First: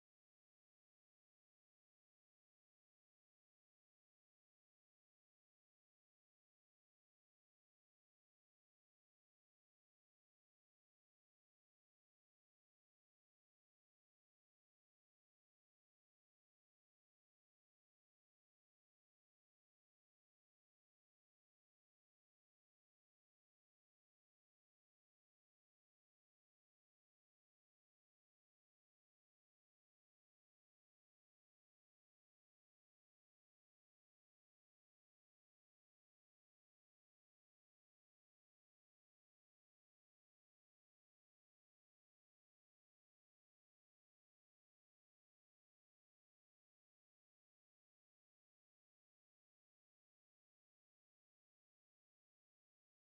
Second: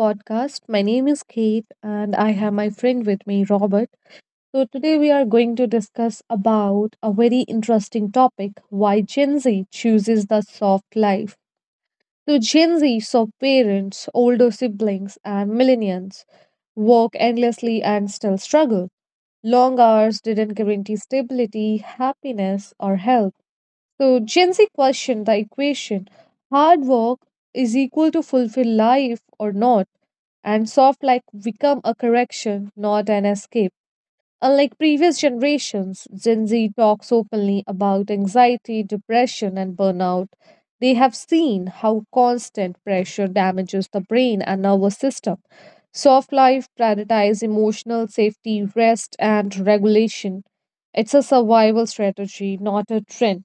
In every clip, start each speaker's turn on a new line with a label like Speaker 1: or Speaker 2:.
Speaker 1: podcast. My name is Kate, and I have my friend with me, Robert. So, today we are going to discuss about a very interesting topic, why Gen Z chooses the soft life. So, Gen Z saw parents, older siblings, and millennials work endlessly and still struggle. Long hours didn't guarantee stability, happiness, or health. So Gen Z question the equation, hard work is equal to fulfill life or not, and soft like become a correction, not an escape. Unlike previous generations, Gen Z talks openly about anxiety, depression, and burnout. They have seen how constant pressure damages the brain and nervous system. Soft life prioritizes emotional safety, rest, and regulation. It's a survival strategy, not a trend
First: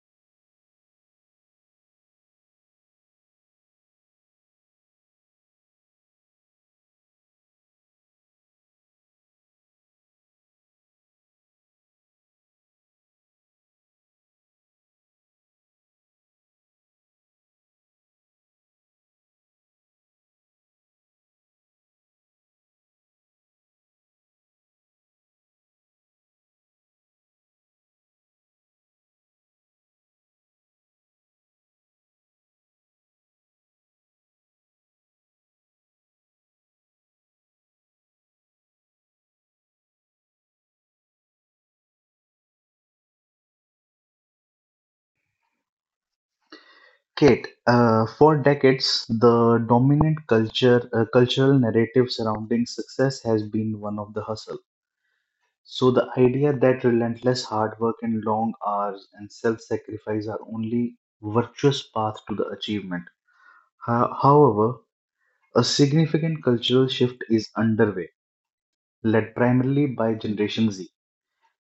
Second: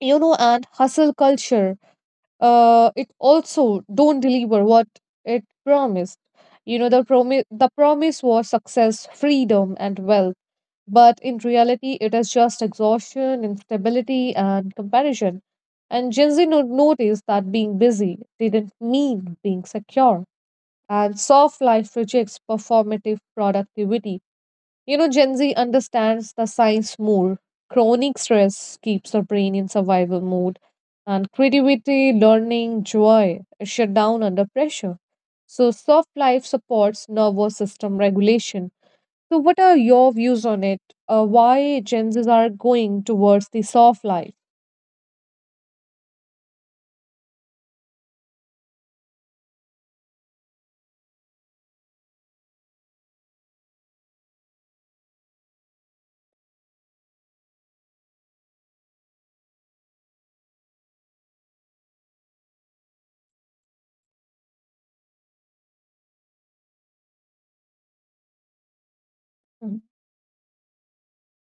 Speaker 1: you know And hustle culture, it also don't deliver what it promised. The promise was success, freedom, and wealth, but in reality it is just exhaustion, instability, and comparison. And Gen Z noticed that being busy didn't mean being secure, and soft life rejects performative productivity. Gen Z understands the science more. Chronic stress keeps the brain in survival mode, and creativity, learning, joy shut down under pressure. So, soft life supports nervous system regulation. So, what are your views on it? Why Gen Zs are going towards the soft life?
Speaker 2: Kate, for decades, the cultural narrative surrounding success has been one of the hustle. So the idea that relentless hard work and long hours and self-sacrifice are only virtuous path to the achievement. However, a significant cultural shift is underway, led
Speaker 1: Mhm.
Speaker 2: primarily by Generation Z.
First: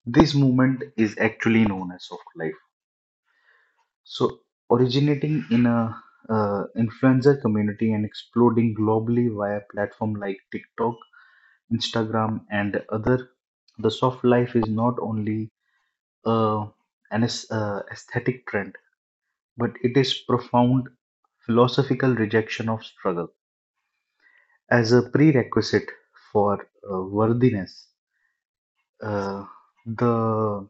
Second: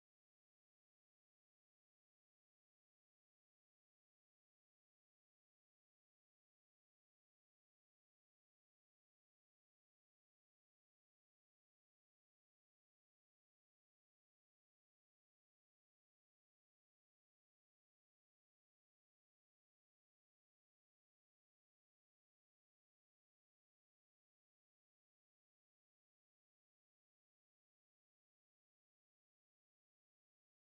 Speaker 2: This movement is actually known as soft life. So, originating in a influencer community and exploding globally via platform like TikTok, Instagram, and other, the soft life is not only uh, an aesthetic trend, but it is profound philosophical rejection of struggle as a prerequisite for worthiness. Uh, the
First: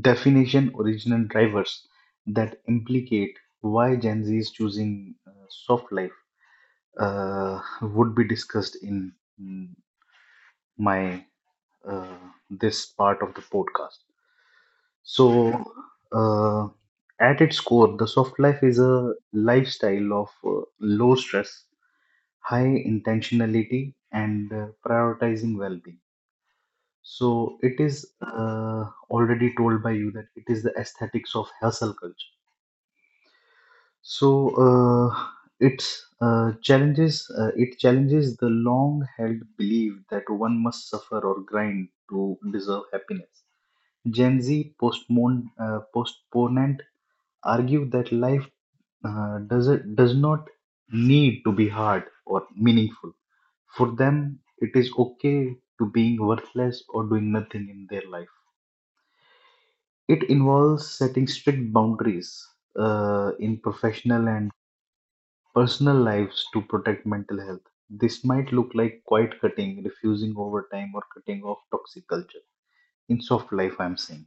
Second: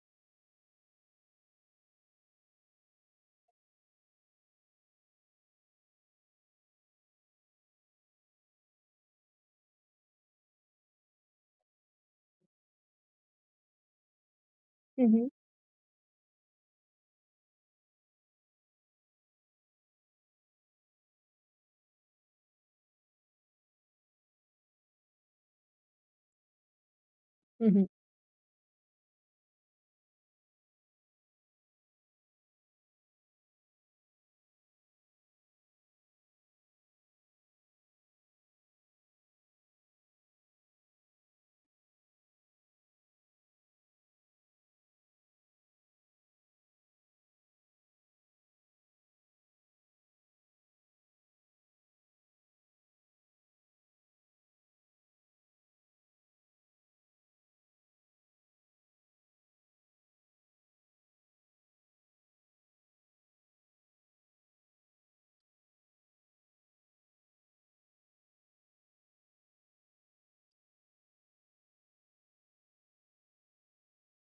Speaker 2: definition original drivers that implicate why Gen Z is choosing soft life would be discussed in mm, my uh, this part of the podcast.
Speaker 1: Mhm.
Speaker 2: So, uh, at its core, the soft life is a lifestyle of low stress, high intentionality, and prioritizing well being. So, it
Speaker 1: Mhm.
Speaker 2: is already told by you that it is the aesthetics of hustle culture. So it challenges the long-held belief that one must suffer or grind to deserve happiness. Gen Z postponent argue that life uh, does does not need to be hard or meaningful. For them, it is okay to being worthless or doing nothing in their life. It involves setting strict boundaries in professional and personal lives to protect mental health. This might look like quiet cutting, refusing overtime, or cutting off toxic culture. In soft life, I'm saying.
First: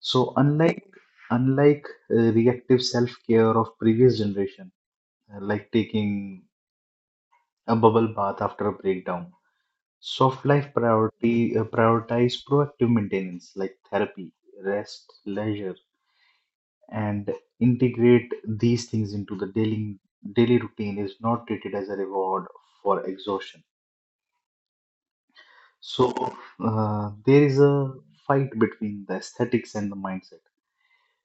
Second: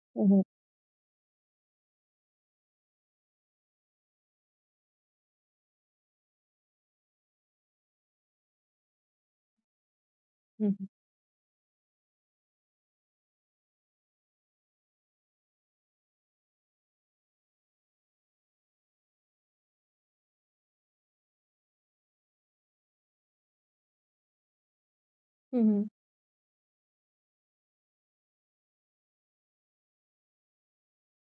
Speaker 2: So
Speaker 1: Mhm.
Speaker 2: unlike unlike uh, reactive self care of previous generation, like taking a bubble bath after a breakdown, soft life priority prioritize proactive maintenance like therapy, rest, leisure, and integrate these things into the daily routine is not treated as a reward for exhaustion.
Speaker 1: Mhm.
Speaker 2: So there is a fight between the aesthetics and the mindset.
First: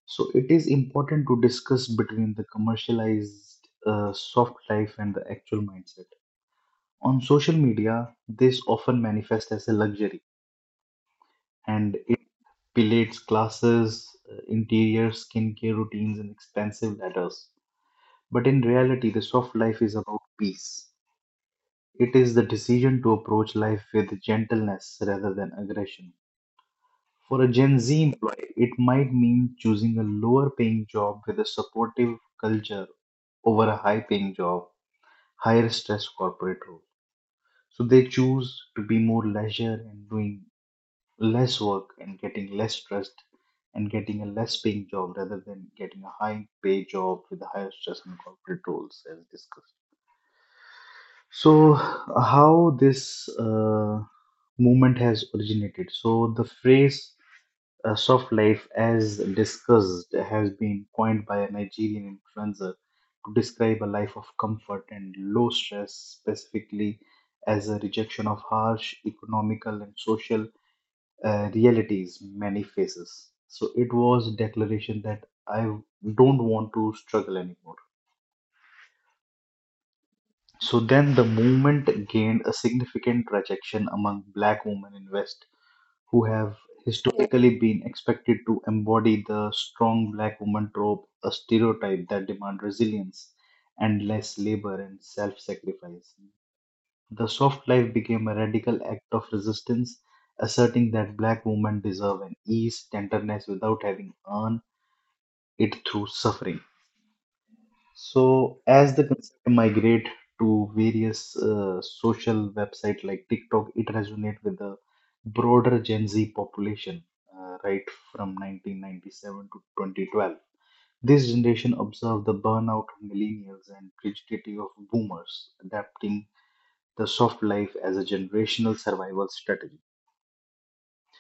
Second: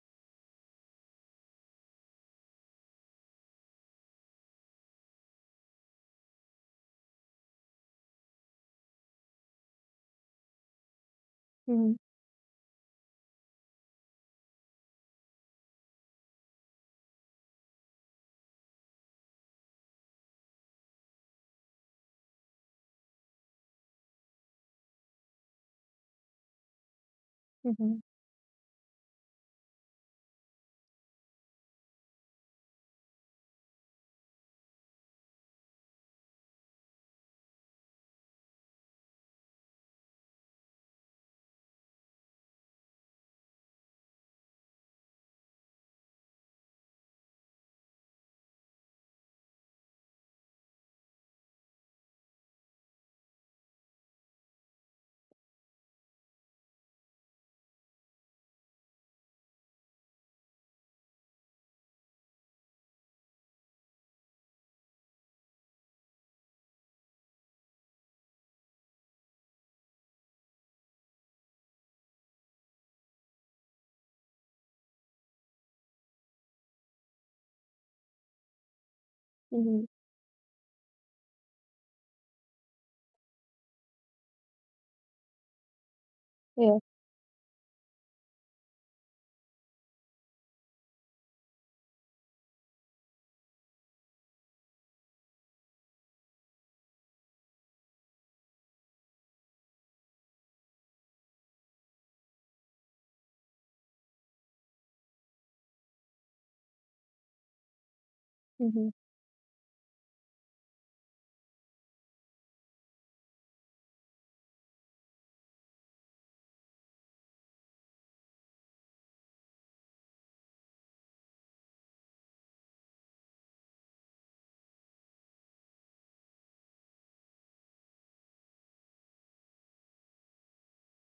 Speaker 2: So it is important to discuss between the commercialized soft life and the actual mindset. On social media, this often manifests as a luxury,
Speaker 1: Mhm.
Speaker 2: and it belates classes, interior skincare routines, and expensive ladders. But in reality, the soft life is about peace. It is the decision to approach life with gentleness rather than aggression. For a
Speaker 1: Mhm.
Speaker 2: Gen
Speaker 1: Mhm.
Speaker 2: Z employee, it might mean choosing a lower paying job with a supportive culture over a high paying job, higher stress corporate role. So they choose to be more leisure and doing less work and getting less stressed and getting a less paying job rather than getting a high pay job with higher stress and corporate roles as discussed. So how this movement has originated. So the phrase soft life, as discussed, has been coined by a Nigerian influencer to describe a life of comfort and low stress, specifically as a rejection of harsh economical and social realities many faces. So it was declaration that I don't want to struggle anymore.
Speaker 1: Mhm.
Speaker 2: So then the movement gained a significant traction among black women in West who have
Speaker 1: Yeah.
Speaker 2: historically been expected to embody the strong black woman trope, a stereotype that demands resilience, endless labor, and self sacrifice. The soft life became a radical act of resistance, asserting that black women deserve an ease, tenderness without having earned it through suffering. So
Speaker 1: Mhm.
Speaker 2: as the concept migrate to various social website like TikTok, it resonates with the broader Gen Z population, right from 1997 to 2012. This generation observed the burnout of millennials and rigidity of boomers, adapting the soft life as a generational survival strategy.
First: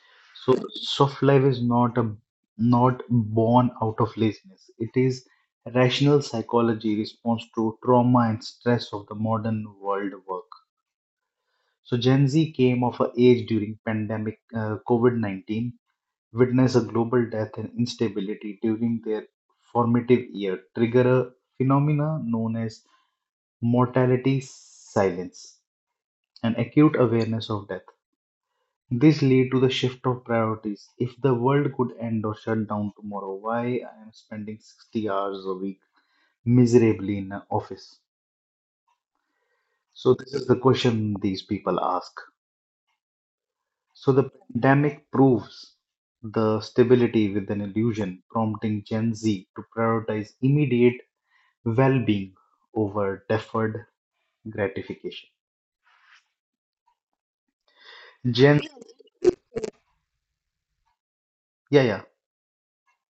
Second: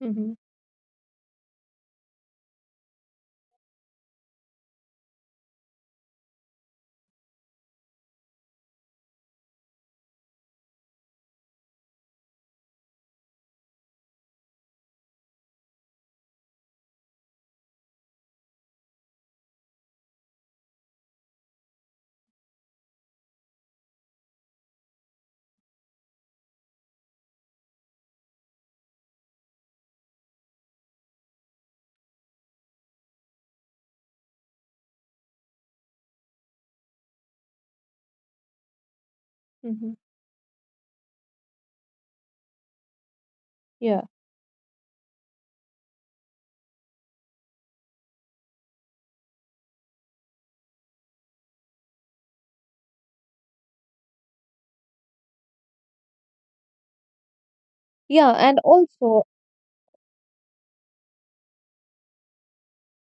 Speaker 1: Mhm.
Speaker 2: So soft life is not born out of laziness. It is rational psychology response to trauma and stress of the modern world work. So Gen Z came of a age during pandemic COVID-19, witness a global death and instability during their formative year, trigger a phenomena known as mortality silence, an acute awareness of death. This lead to the shift of priorities. If the world could end or shut down tomorrow, why I am spending 60 hours a week miserably in an office?
Speaker 1: Mhm.
Speaker 2: So this is the question these people ask.
Speaker 1: Yeah.
Speaker 2: So the pandemic proves the stability with an illusion, prompting Gen Z to prioritize immediate well-being over deferred gratification.
Speaker 1: Yeah,
Speaker 2: Gen,
Speaker 1: and also.
Speaker 2: yeah, yeah.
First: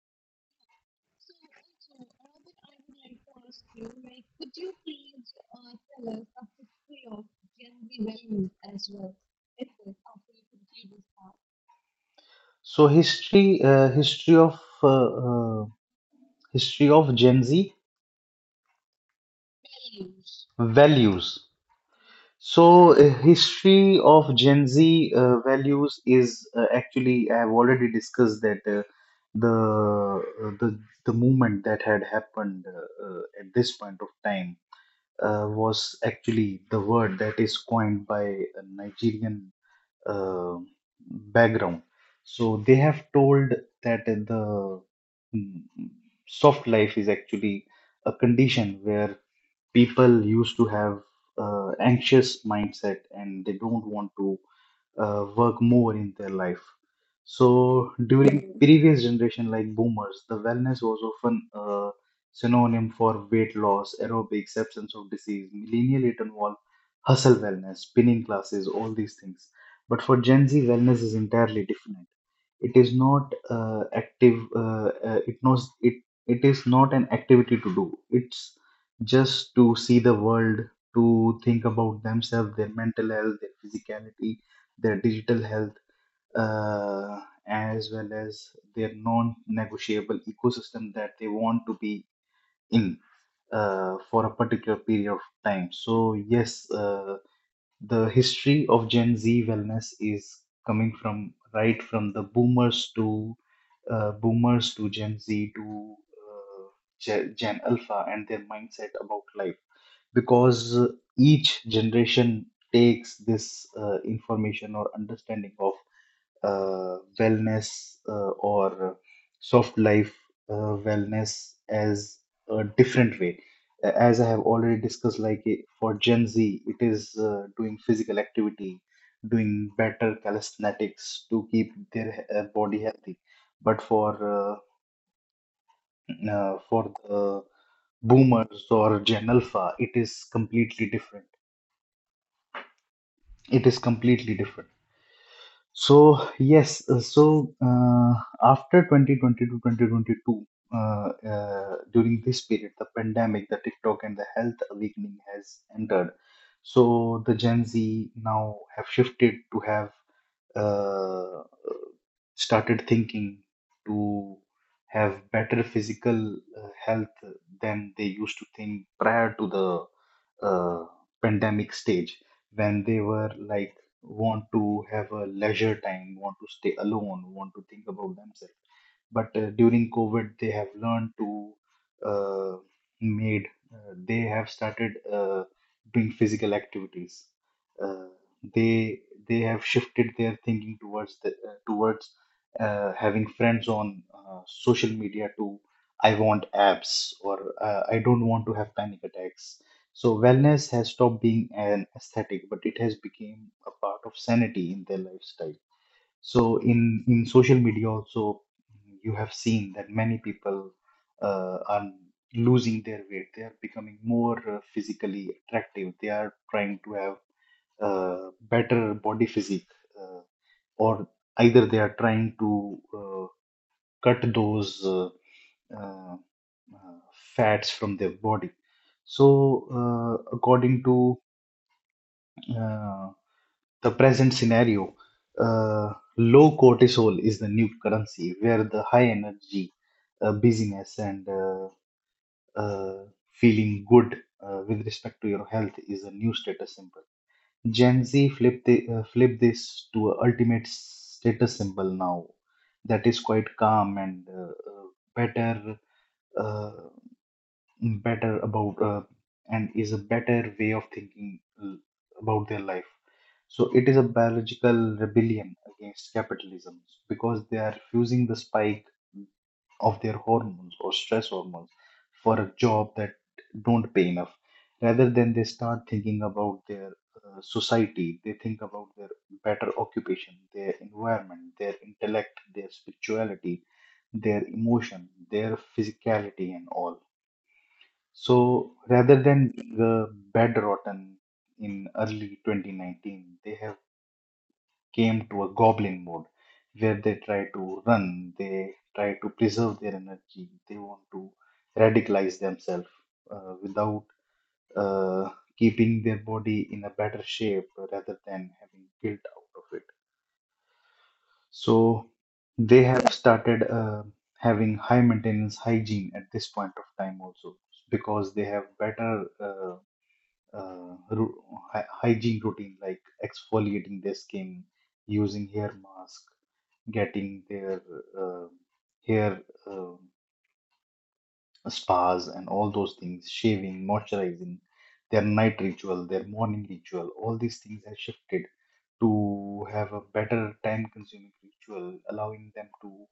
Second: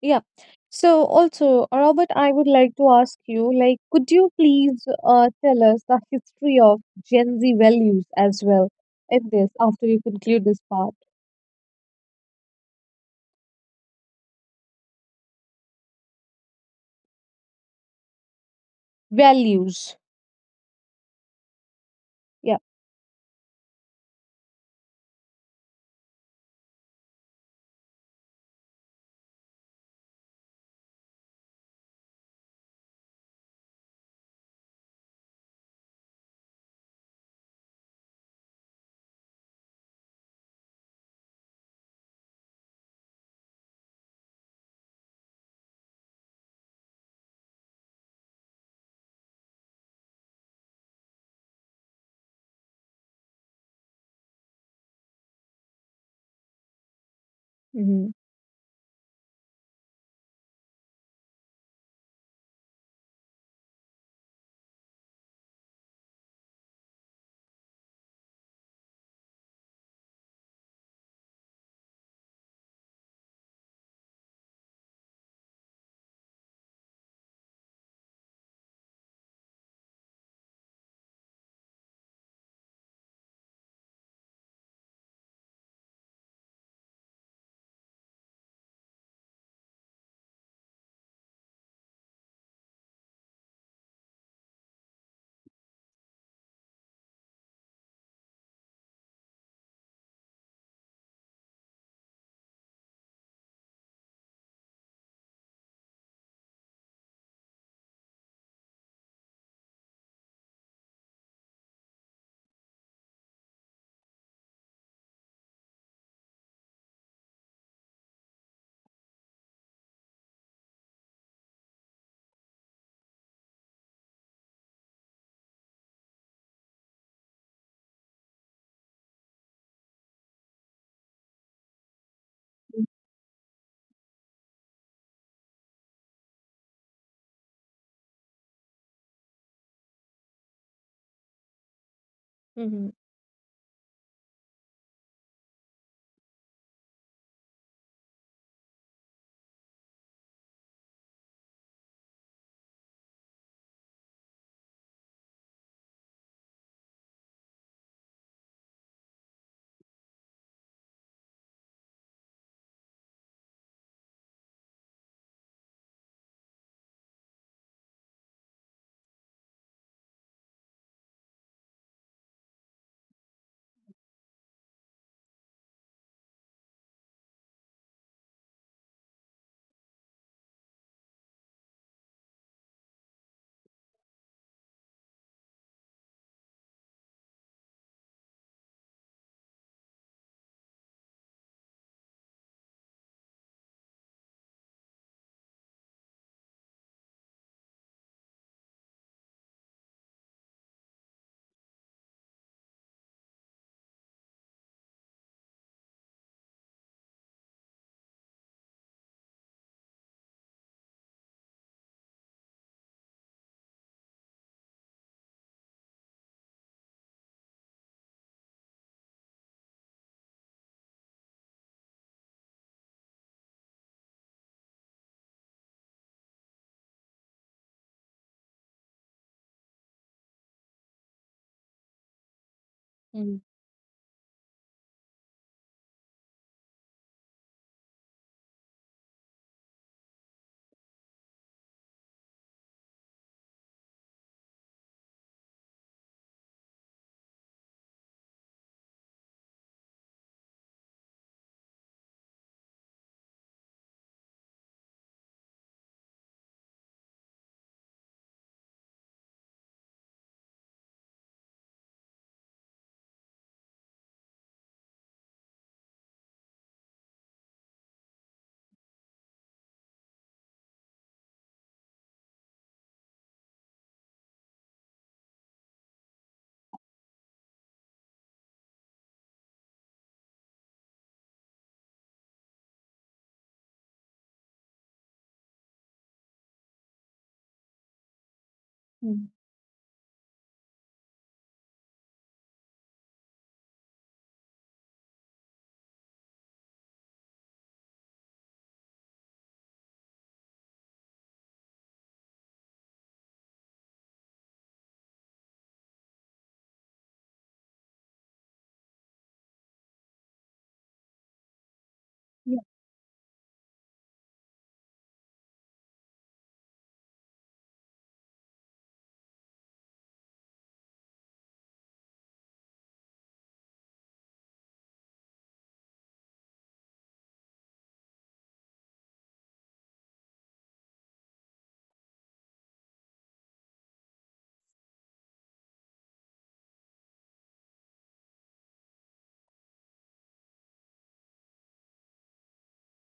Speaker 1: Yeah. So also, Robert, I would like to ask you, like, could you please tell us the history of Gen Z values as well in this after you conclude this part?
Speaker 2: So history of Gen Z
Speaker 1: Values.
Speaker 2: values.
Speaker 1: Yeah.
Speaker 2: So, history of Gen Z values is actually I have already discussed that the uh, the the movement that had happened at this point of time was actually the word that is coined by a Nigerian uh, background. So they have told that the mm, soft life is actually a condition where people used to have anxious mindset and they don't want to work more in their life. So
Speaker 1: Mm-hmm.
Speaker 2: during previous generation like boomers, the wellness was often a synonym for weight loss, aerobics, absence of disease. Millennial it involved hustle wellness, spinning classes, all these things. But for Gen Z, wellness is entirely different. It is not active. It knows it. It is not an activity to do. It's just to see the world, to think about themselves, their mental health, their physicality, their digital health, uh, as well as their non negotiable ecosystem that they want to be in for a particular period of time. So, yes, the history of Gen Z wellness is coming from right from the boomers to boomers to Gen Z to Gen Alpha and their mindset about life because each generation takes this information or understanding of wellness or soft life wellness as a different way. As I have already discussed, like for Gen Z, it is doing physical activity, doing better calisthenics to keep their
Speaker 1: Mm-hmm.
Speaker 2: body healthy. But uh, for the boomers or Gen Alpha, it is completely different.
Speaker 1: Hmm. Mm.
Speaker 2: It is completely different. So yes, after 2020 to 2022 during this period the pandemic, the TikTok, and the health awakening has entered. So the Gen Z now have shifted to have uh, started thinking to have better physical health than they used to think prior to the uh, pandemic stage, when they were like want to have a leisure time, want to stay alone, want to think about themselves. But during COVID they have learned to uh, made they have started doing physical activities. Uh, they they have shifted their thinking towards the, towards having friends on social media to I want abs or I don't want to have panic attacks. So wellness has stopped being an aesthetic, but it has become a part of sanity in their lifestyle. So in social media also, you have seen that many people are losing their weight. They are becoming more physically attractive. They are trying to have better body physique, uh, or either they are trying to cut those uh, uh, fats from their body. So, according to uh,
Speaker 1: Hmm. Mm.
Speaker 2: the present scenario, low cortisol is the new currency, where the high energy, busyness, and uh, feeling good with respect to your health is a new status symbol. Gen Z flip this to a ultimate status symbol now that is quite calm and better uh, better about and is a better way of about their life. So it is a biological rebellion against capitalism because they are refusing the spike of their hormones or stress hormones for a job that don't pay enough, rather than they start thinking about their society, they think about their better occupation, their environment, their intellect, their spirituality, their emotion, their physicality, and all. So rather
Speaker 1: Hmm.
Speaker 2: than the bed rotten in early 2019, they have came to a goblin mode where they try to run, they try to preserve their energy, they want to radicalize themselves without uh, keeping their body in a better shape rather than having guilt out of it. So
Speaker 1: Yeah.
Speaker 2: they have started having high maintenance hygiene at this point of time also because they have better uh, ru- hygiene routine like exfoliating their skin, using hair mask, getting their uh, hair uh, spas and all those things, shaving, moisturizing, their night ritual, their morning ritual, all these things have shifted to have a better time consuming ritual, allowing them to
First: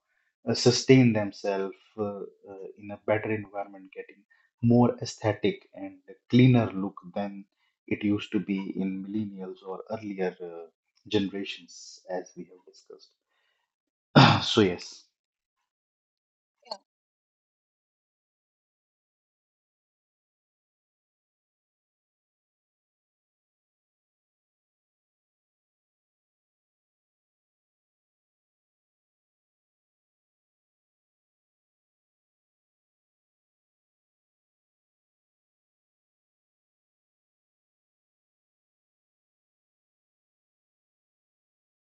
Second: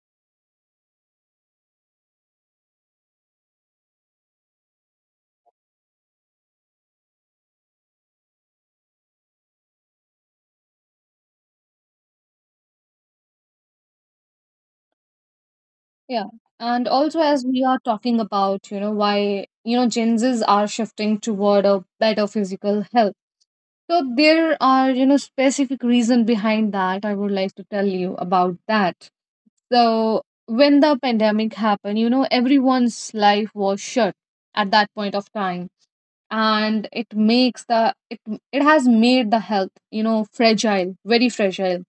Speaker 2: sustain themselves in a better environment, getting more aesthetic and cleaner look than it used to be in millennials or earlier generations, as we have discussed. So, yes.
Speaker 1: Yeah. And also, as we are talking about, you know, why, you know, Gen Zs are shifting toward a better physical health. So there are, you know, specific reason behind that. I would like to tell you about that. So when the pandemic happened, you know, everyone's life was shut at that point of time. And it makes the it it has made the health, you know, fragile, very fragile.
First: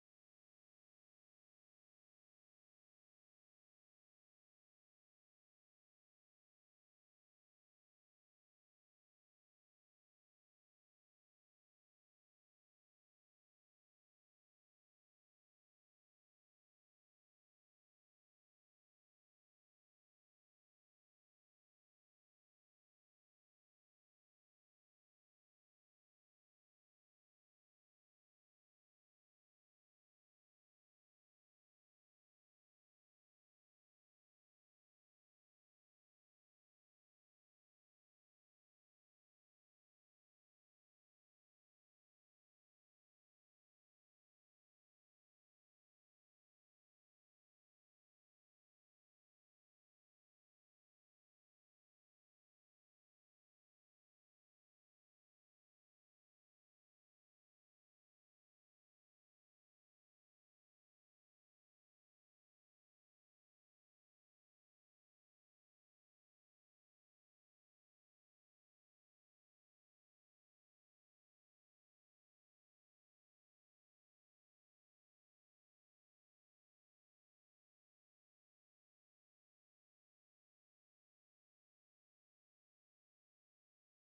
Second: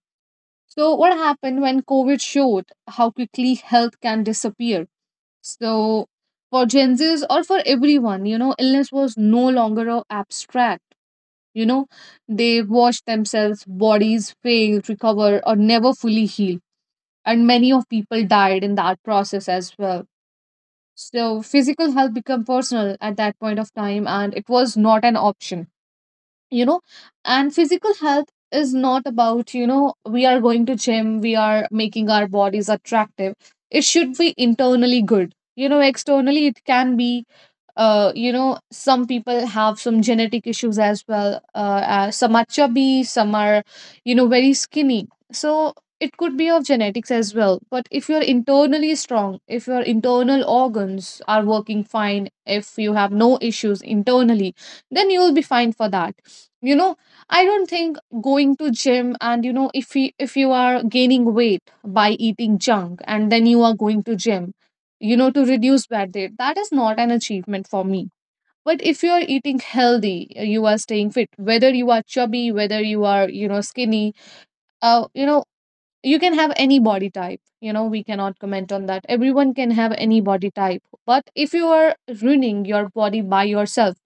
Speaker 1: So what happened when COVID showed how quickly health can disappear? So for Gen Zs or for everyone, you know, illness was no longer a abstract. You know, they watched themselves, bodies fail, recover, or never fully heal, and many of people died in that process as well. So physical health became personal at that point of time, and it was not an option, you know. And physical health is not about, you know, we are going to gym, we are making our bodies attractive. It should be internally good. You know, externally it can be, you know, some people have some genetic issues as well. Some are chubby, some are, you know, very skinny. So it could be of genetics as well. But if you're internally strong, if your internal organs are working fine, if you have no issues internally, then you will be fine for that. You know, I don't think going to gym and, you know, if you are gaining weight by eating junk and then you are going to gym, you know, to reduce bad day. That is not an achievement for me. But if you are eating healthy, you are staying fit, whether you are chubby, whether you are, you know, skinny, you know, you can have any body type. You know, we cannot comment on that. Everyone can have any body type. But if you are ruining your body by yourself,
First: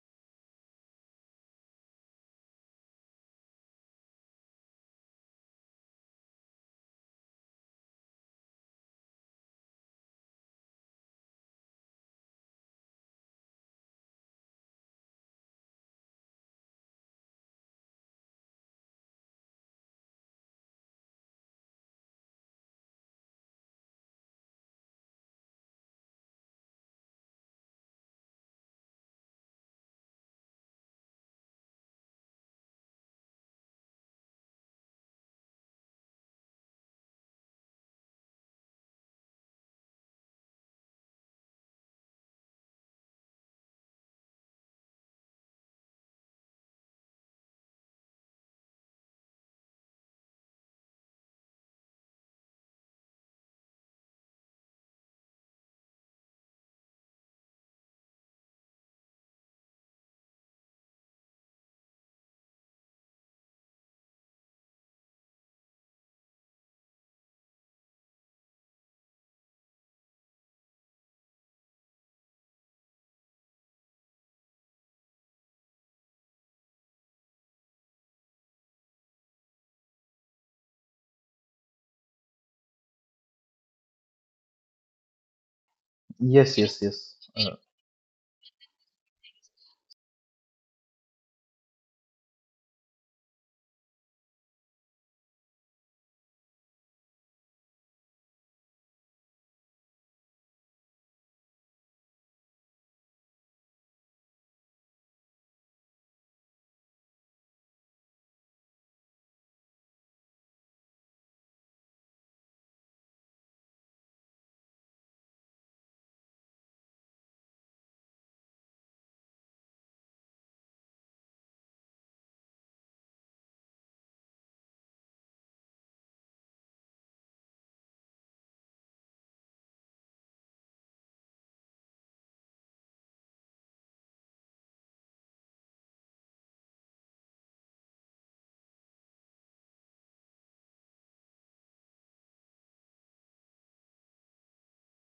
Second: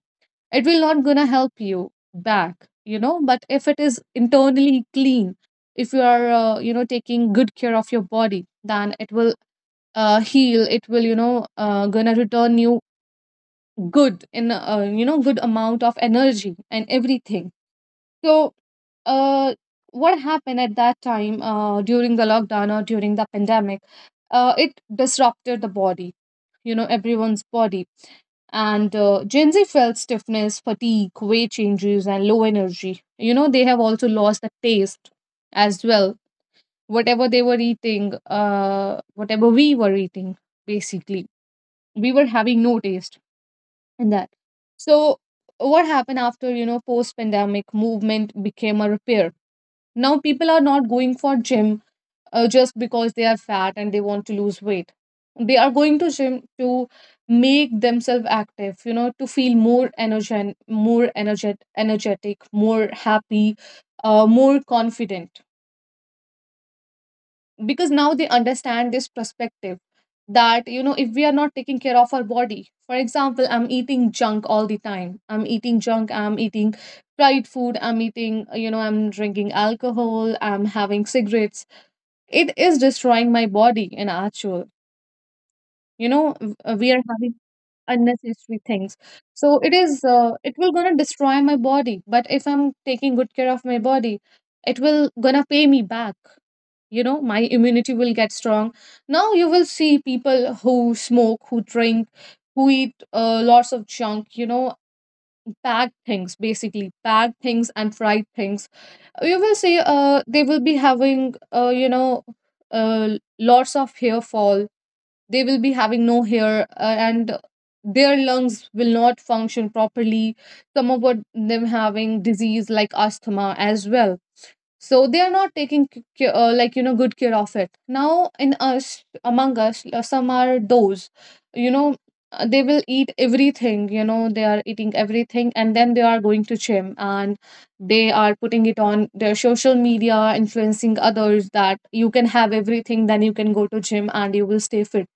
Speaker 1: it will not gonna help you back, you know. But if it is internally clean, if you are, you know, taking good care of your body, then it will heal, it will, you know, gonna return you good in, you know, good amount of energy and everything. So uh, what happened at that time, during the lockdown or during the pandemic, it disrupted the body, you know, everyone's body. And Gen Z felt stiffness, fatigue, weight changes, and low energy. You know, they have also lost the taste as well. Whatever they were eating, whatever we were eating, basically, we were having no taste in that. So what happened after, you know, post pandemic movement became a repair. Now people are not going for gym just because they are fat and they want to lose weight. They are going to gym to make themselves active, you know, to feel more energen- more energet- energetic, more happy, more confident, because now they understand this perspective that, you know, if we are not taking care of our body, for example, I'm eating junk all the time, I'm eating junk, I'm eating fried food, I'm eating, you know, I'm drinking alcohol, I'm having cigarettes, it is destroying my body in actual. You know,
Speaker 2: Yes, yes,
Speaker 1: we are
Speaker 2: yes.
Speaker 1: having
Speaker 2: Uh,
Speaker 1: unnecessary things. So it is, it will gonna destroy my body. But if I'm taking good care of my body, it will gonna pay me back, you know. My immunity will get strong. Now you will see people who smoke, who drink, who eat lots of junk, you know, bad things, basically bad things and fried things. You will see, they will be having, you know, uh, lots of hair fall. They will be having no hair, and their lungs will not function properly. Some of what them having disease like asthma as well. So they are not taking like, you know, good care of it. Now in us, among us, some are those, you know, they will eat everything. You know, they are eating everything and then they are going to gym, and they are putting it on their social media influencing others that you can have everything, then you can go to gym and you will stay fit.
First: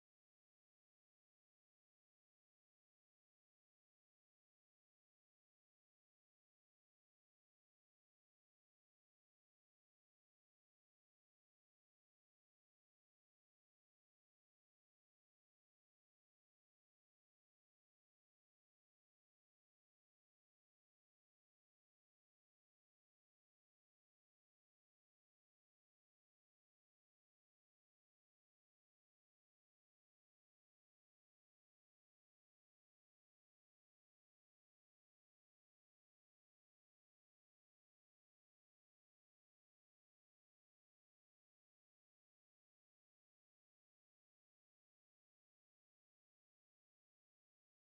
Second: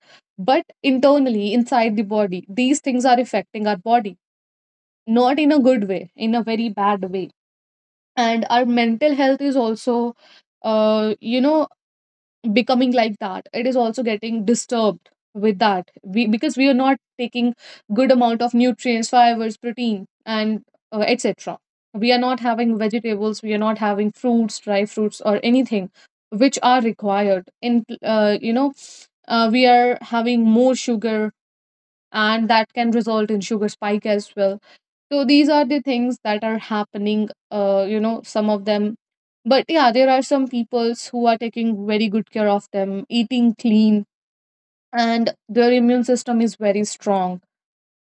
Speaker 1: But internally inside the body, these things are affecting our body, not in a good way, in a very bad way. And our mental health is also, you know, becoming like that. It is also getting disturbed with that, we, because we are not taking good amount of nutrients, fibers, protein, and etc. We are not having vegetables, we are not having fruits, dry fruits, or anything which are required in, you know, we are having more sugar, and that can result in sugar spike as well. So these are the things that are happening, you know, some of them. But yeah, there are some peoples who are taking very good care of them, eating clean, and their immune system is very strong.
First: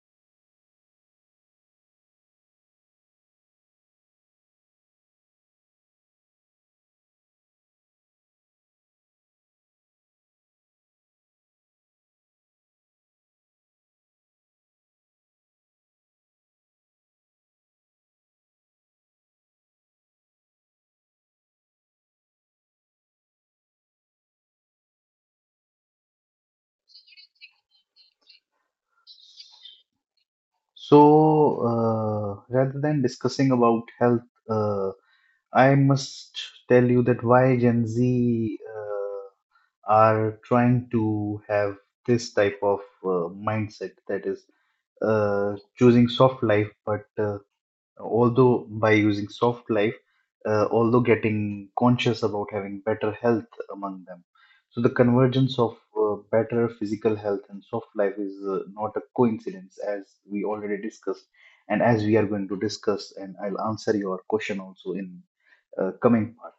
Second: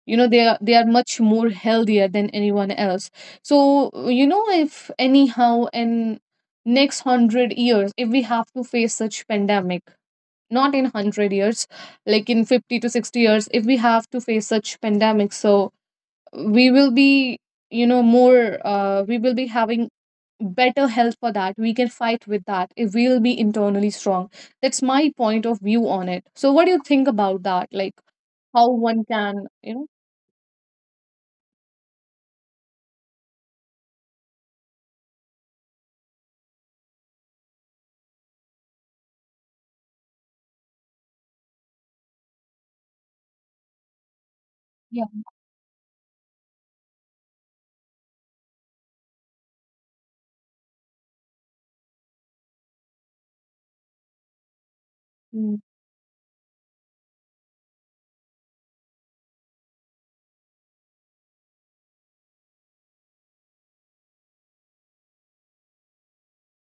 Speaker 1: You know, they are much more healthier than anyone else. So, you know, if anyhow in next 100 years if we have to face such pandemic, not in 100 years, like in 50 to 60 years, if we have to face such pandemic, so we will be, you know, more, we will be having better health for that, we can fight with that if we'll be internally strong. That's my point of view on it. So what do you think about that, like, how one can, you know.
Speaker 2: so, uh, rather than discussing about health, uh, I must tell you that why Gen Z are trying to have this type of mindset that is
Speaker 1: Yeah.
Speaker 2: choosing soft life, but although by using soft life, although getting conscious about having better health among them. So the
Speaker 1: Mm-hmm.
Speaker 2: convergence of better physical health and soft life is not a coincidence, as we already discussed, and as we are going to discuss, and I'll answer your question also in coming part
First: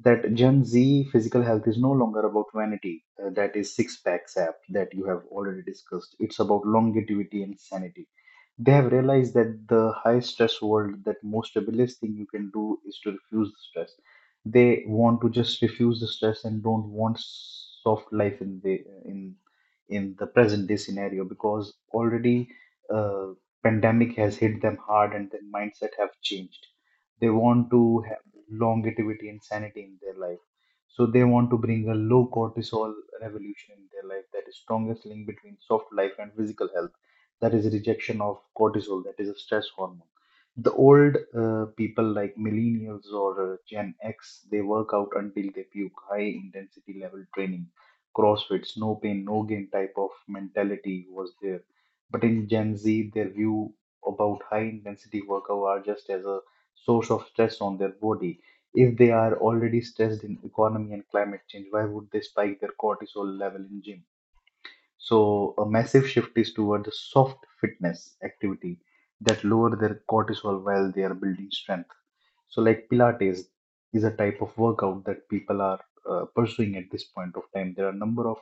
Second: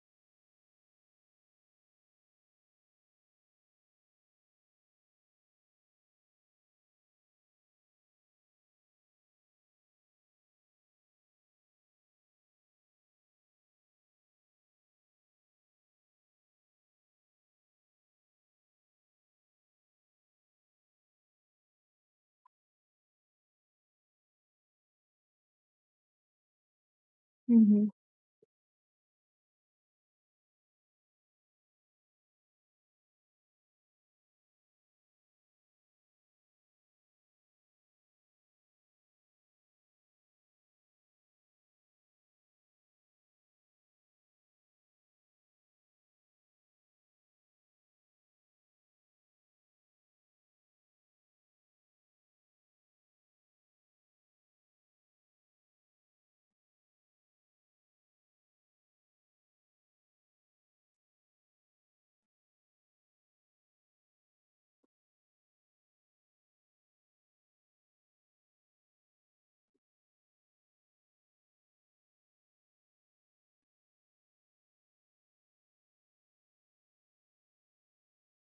Speaker 2: that Gen Z physical health is no longer about vanity, that is six packs app that you have already discussed. It's about longevity and sanity. They have realized that the high stress world, that most rebellious thing you can do is to refuse the stress. They want to just refuse the stress and don't want soft life in the present day scenario because already uh, pandemic has hit them hard and their mindset have changed. They want to
Speaker 1: Mm-hmm.
Speaker 2: longevity and sanity in their life. So they want to bring a low cortisol revolution in their life that is strongest link between soft life and physical health. That is rejection of cortisol, that is a stress hormone. The old people like millennials or Gen X, they work out until they puke. High intensity level training, CrossFits, no pain, no gain type of mentality was there. But in Gen Z, their view about high intensity workout are just as a source of stress on their body. If they are already stressed in economy and climate change, why would they spike their cortisol level in gym? So a massive shift is toward the soft fitness activity that lower their cortisol while they are building strength. So like pilates is a type of workout that people are pursuing at this point of time. There are a number of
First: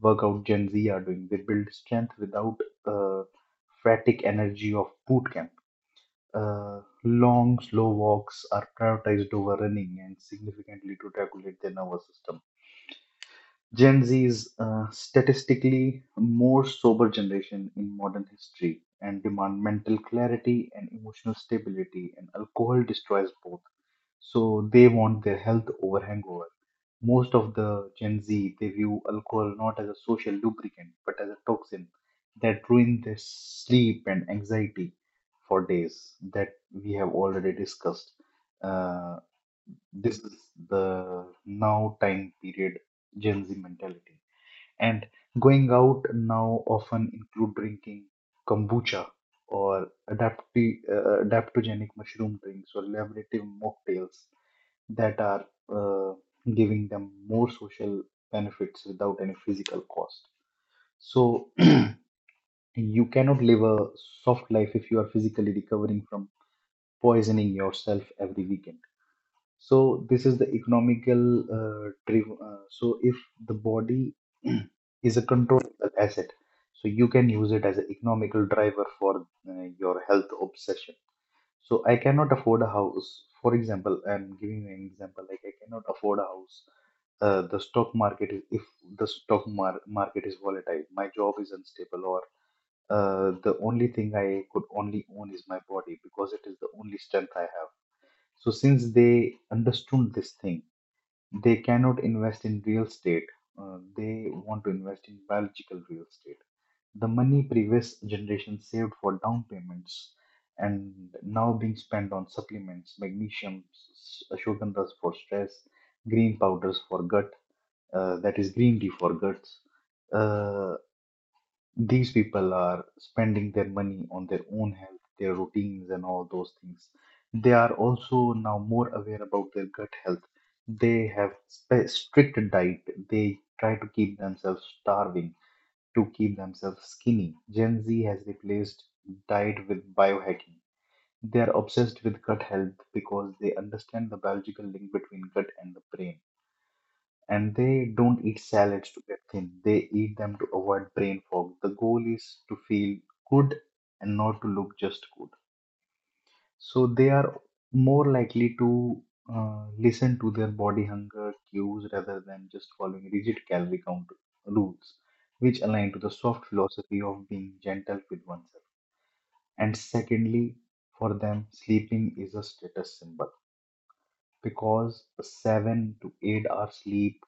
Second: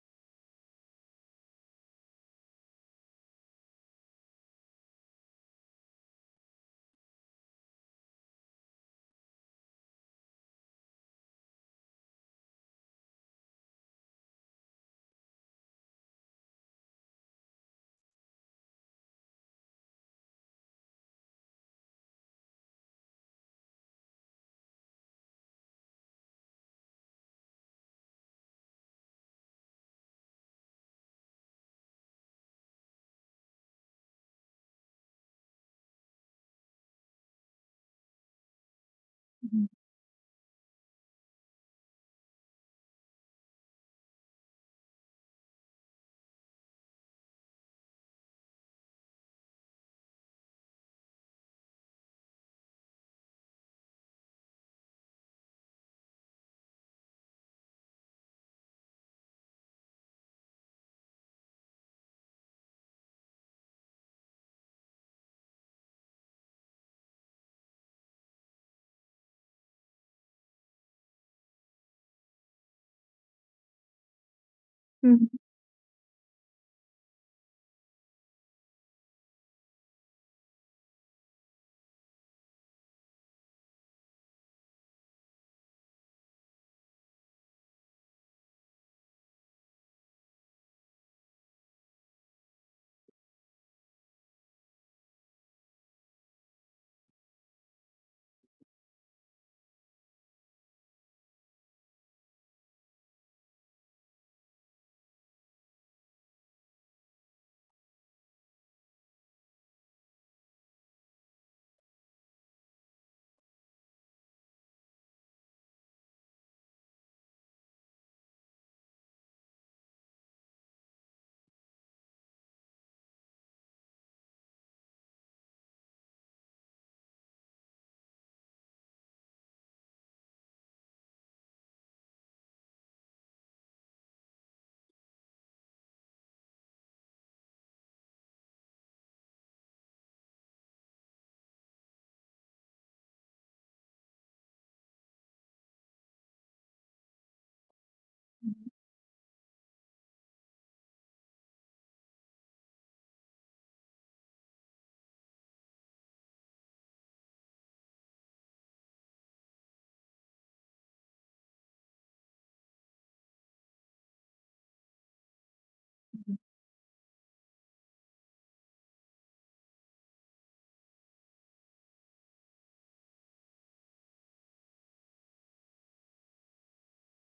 Speaker 2: workout Gen Z are doing. They build strength without uh, fatigue energy of boot camp. Long, slow walks are prioritized over running and significantly to regulate the nervous system. Gen Z is statistically more sober generation in modern history and demand mental clarity and emotional stability, and alcohol destroys both. So they want their health over hangover. Most of the Gen Z, they view alcohol not as a social lubricant but as a toxin that ruins their sleep and anxiety for days that we have already discussed. Uh,
Speaker 1: Mm-hmm.
Speaker 2: this is the now time period Gen Z mentality. And going out now often include drinking kombucha or adapti adaptogenic mushroom drinks or laboratory mocktails that are uh, giving them more social benefits without any physical cost. So you cannot live a soft life if you are physically recovering from poisoning yourself every weekend. So this is the economical so if the body is a controllable asset, so you can use it as an economical driver for your health obsession. So I cannot afford a house, for example. I'm giving you an example, like, I cannot afford a house. The stock market is, if the stock market is volatile, my job is unstable, or the only thing I could only own is my body, because it is the only strength I have. So, since they understood this thing, they cannot invest in real estate. They want to invest in biological real estate. The money previous generation saved for down payments and now being spent on supplements, magnesium, ashwagandhas for stress, green powders for gut, that is green tea for guts. uh, these people are spending their money on their own health, their routines, and all those things. They are also now more aware about their gut health. They have strict diet. They try to keep themselves starving, to keep themselves skinny. Gen Z has replaced diet with biohacking. They are obsessed with gut health because they understand the biological link between gut and the brain, and they don't eat salads to get thin. They eat them to avoid brain fog. The goal is to feel good and not to look just good. So they are more likely to listen to their body hunger cues rather than just following rigid calorie count rules, which align to the soft philosophy of being gentle with oneself. And secondly, for them, sleeping is a status symbol because 7 to 8 hours sleep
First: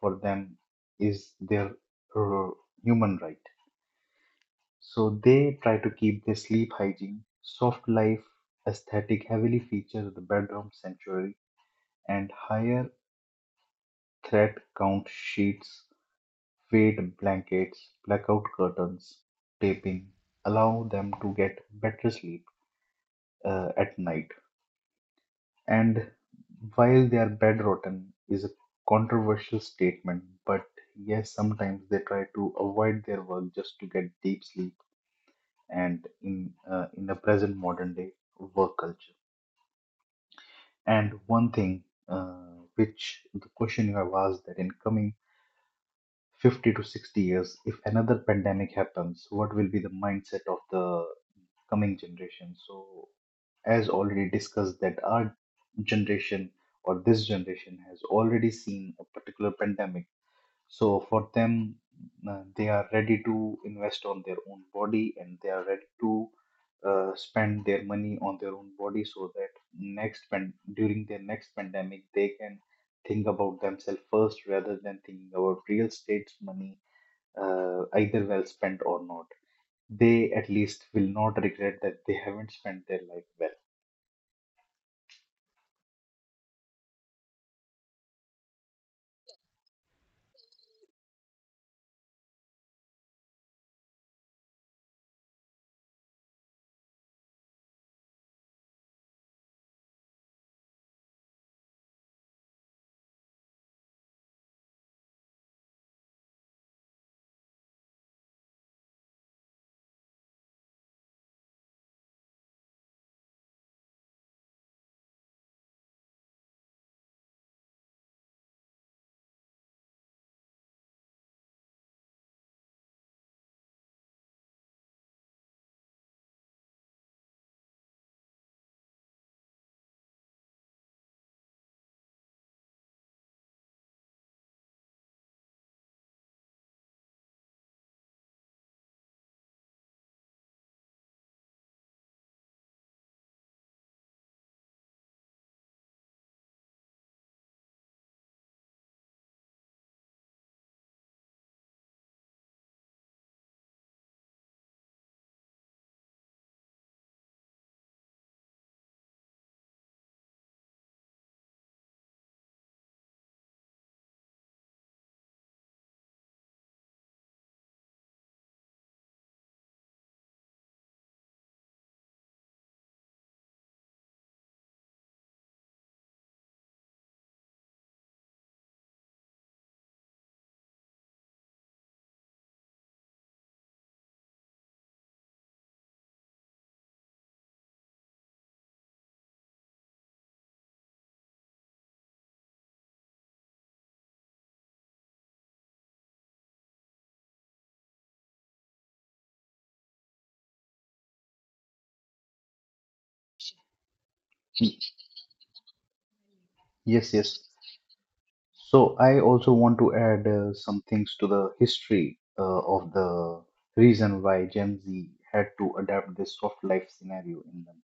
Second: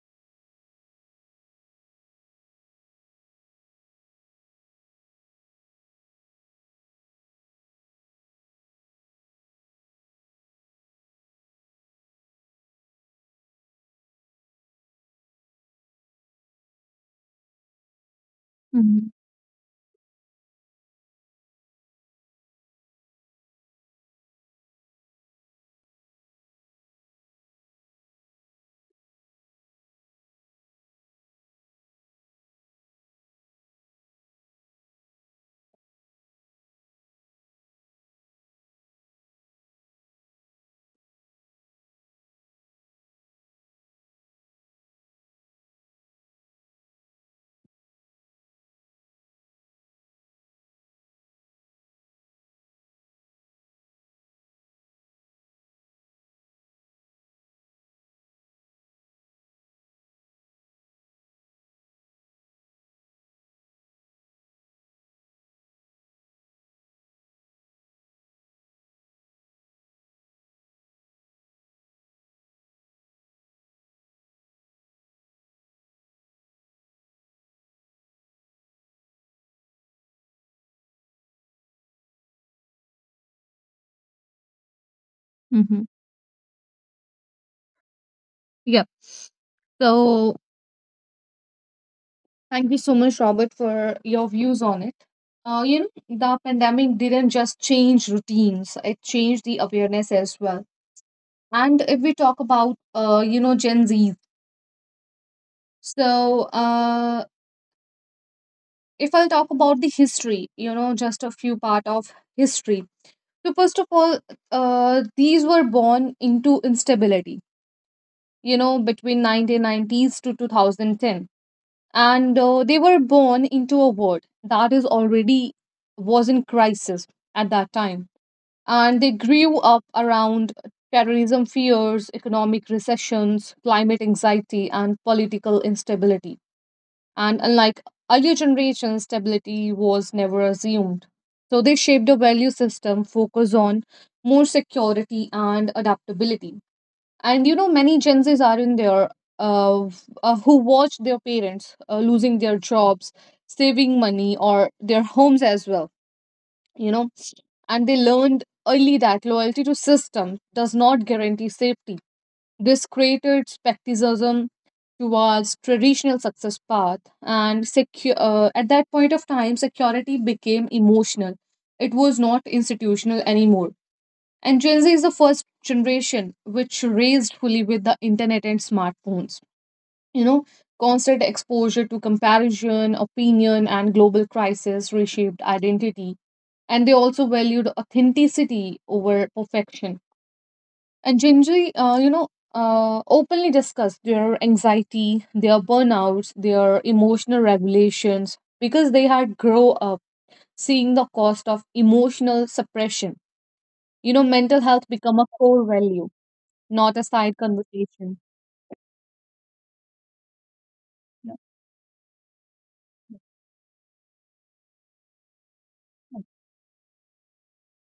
Speaker 2: for them is their uh, human right. So they try to keep their sleep hygiene. Soft life aesthetic heavily features the bedroom sanctuary and higher thread count sheets, fade blankets, blackout
Speaker 1: Mm-hmm.
Speaker 2: curtains, taping allow them to get better sleep at night. And while they are bedrotten is a controversial statement, but yes, sometimes they try to avoid their work just to get deep sleep and in the present modern day work culture. And one thing which the question you have asked that in coming 50 to 60 years, if another pandemic happens, what will be the mindset of the coming generation? So as already discussed, that our generation or this generation has already seen a particular pandemic. So for them, they are ready to invest on their own body, and they are ready to spend their money on their own body, so that during their next pandemic they can think about themselves first rather than thinking about real estate's money, either well spent or not. They at least will not regret that they haven't spent their life well.
Speaker 1: Mm-hmm. Yeah. So thank you so much, Robert, for your views on it. You know, the pandemic didn't just change routines, it changed the awareness as well. And if we talk about, you know, Gen Z, so if I'll talk about the history, you know, just a few part of history. So first of all, these were born into instability, you know, between 1990s to 2010, and they were born into a world that is already was in crisis at that time, and they grew up around terrorism fears, economic recessions, climate anxiety, and political instability. And unlike earlier generations, stability was never assumed. So they shaped a value system focused on more security and adaptability. And you know, many Gen Zs are in there, who watched their parents losing their jobs, saving money, or their homes as well. You know, and they learned early that loyalty to system does not guarantee safety. This created skepticism towards traditional success path, and at that point of time security became emotional, it was not institutional anymore. And Gen Z is the first generation which raised fully with the internet and smartphones. You know, constant exposure to comparison, opinion, and global crisis reshaped identity, and they also valued authenticity over perfection. And uh, you know, openly discussed their anxiety, their burnouts, their emotional regulations, because they had grown up seeing the cost of emotional suppression. You know, mental health become a core value, not a
Speaker 2: Yes,
Speaker 1: side
Speaker 2: yes.
Speaker 1: conversation.
Speaker 2: So I also want to add some things
Speaker 1: Yeah.
Speaker 2: to the history of the reason why Gen Z had to adapt this soft life scenario in them.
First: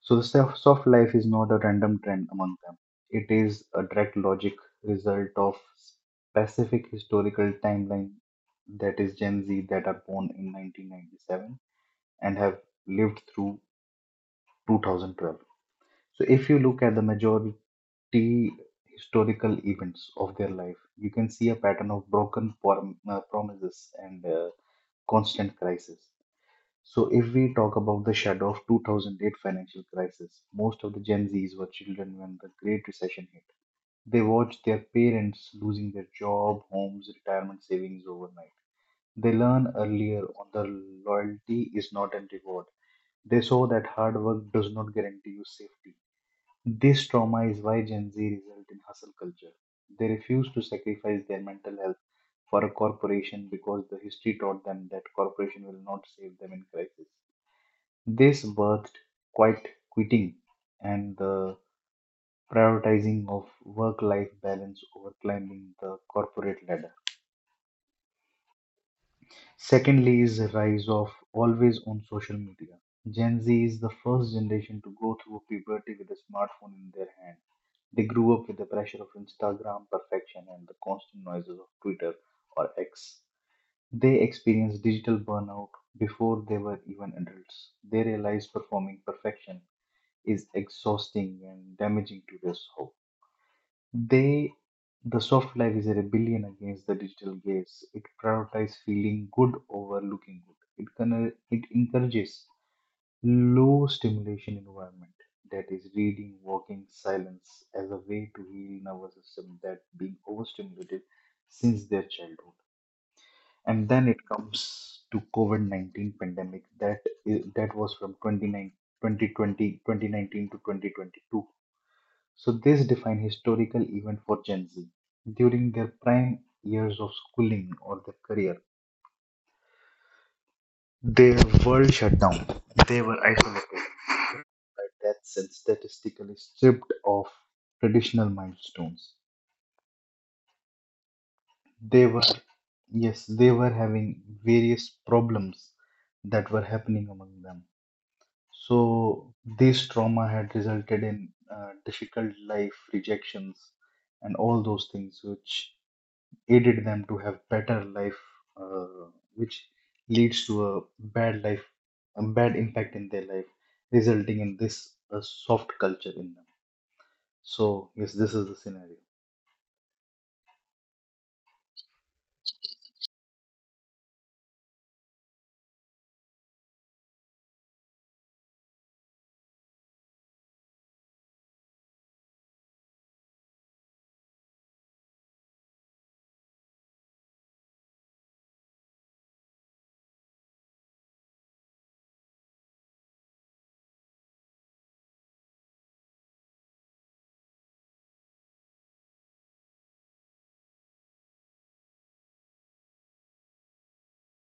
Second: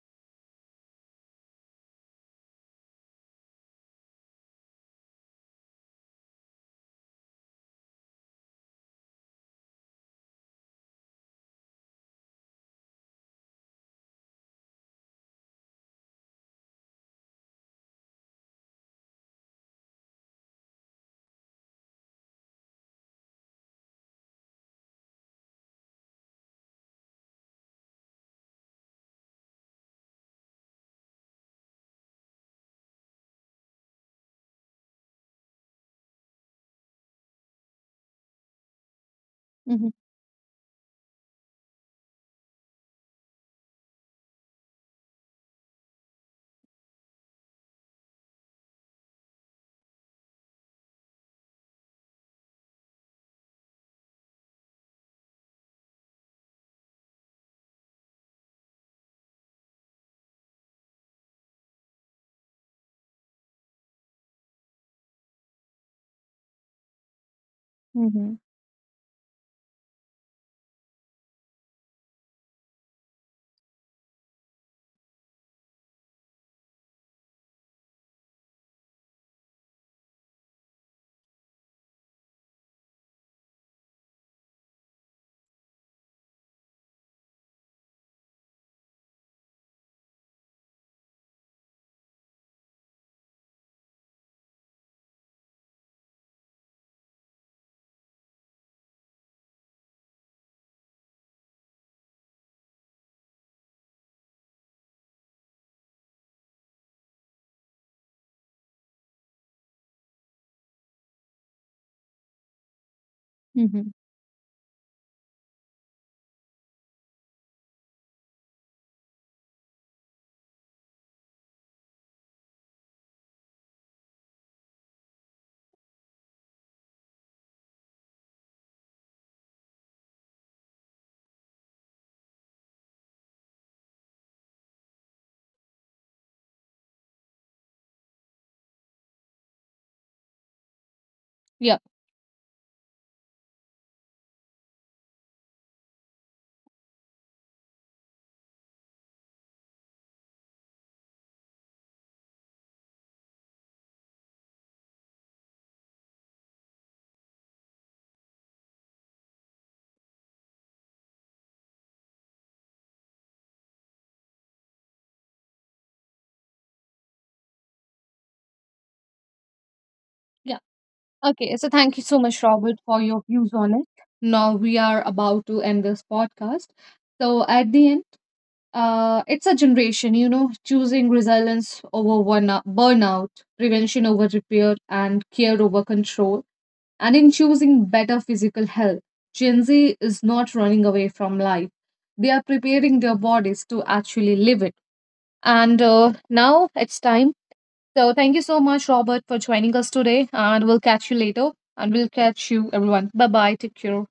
Speaker 2: So the soft life is not a random trend among them. It is a direct logic result of specific historical timeline, that is Gen Z that are born in 1997 and have lived through 2012. So if you look at the historical events of their life, you can see a pattern of broken promises and constant crisis. So, if we talk about the shadow of 2008 financial crisis, most of the Gen Zs were children when the Great Recession hit. They watched their parents losing their job, homes, retirement savings overnight. They learned
Speaker 1: Mm-hmm.
Speaker 2: earlier on the loyalty is not a reward. They saw that hard work does not guarantee you safety. This trauma is why Gen Z result in hustle culture. They refuse to sacrifice their mental health for a corporation because the history taught them that corporation will not save them in crisis. This birthed quite quitting and the prioritizing of work-life balance over climbing the corporate ladder.
Speaker 1: Mm-hmm.
Speaker 2: Secondly, is the rise of always on social media. Gen Z is the first generation to go through puberty with a smartphone in their hand. They grew up with the pressure of Instagram perfection and the constant noises of Twitter or X. They experienced digital burnout before they were even adults. They realized performing perfection is exhausting and damaging to their soul. They, the soft life is a rebellion against the digital gaze. It prioritizes feeling good over looking good. It encourages low stimulation environment, that is reading, walking, silence as a way to heal nervous system that being overstimulated since their childhood. And
Speaker 1: Mm-hmm.
Speaker 2: then it comes to COVID-19 pandemic that was from 2019 to 2022, so these define historical event for Gen Z. During their prime years of schooling or their career, their world shut down. They were isolated by deaths and statistically stripped of traditional milestones.
Speaker 1: Yeah.
Speaker 2: They were, yes, they were having various problems that were happening among them. So this trauma had resulted in difficult life rejections and all those things which aided them to have better life, uh, which leads to a bad life, a bad impact in their life, resulting in this soft culture in them. So yes, this is the scenario.
Speaker 1: Yeah. Okay, so thank you so much, Robert, for your views on it. Now we are about to end this podcast. So at the end, it's a generation, you know, choosing resilience over one burnout, prevention over repair, and care over control. And in choosing better physical health, Gen Z is not running away from life. They are preparing their bodies to actually live it. And now it's time. So thank you so much, Robert, for joining us today. And we'll catch you later. And we'll catch you, everyone. Bye bye. Take care.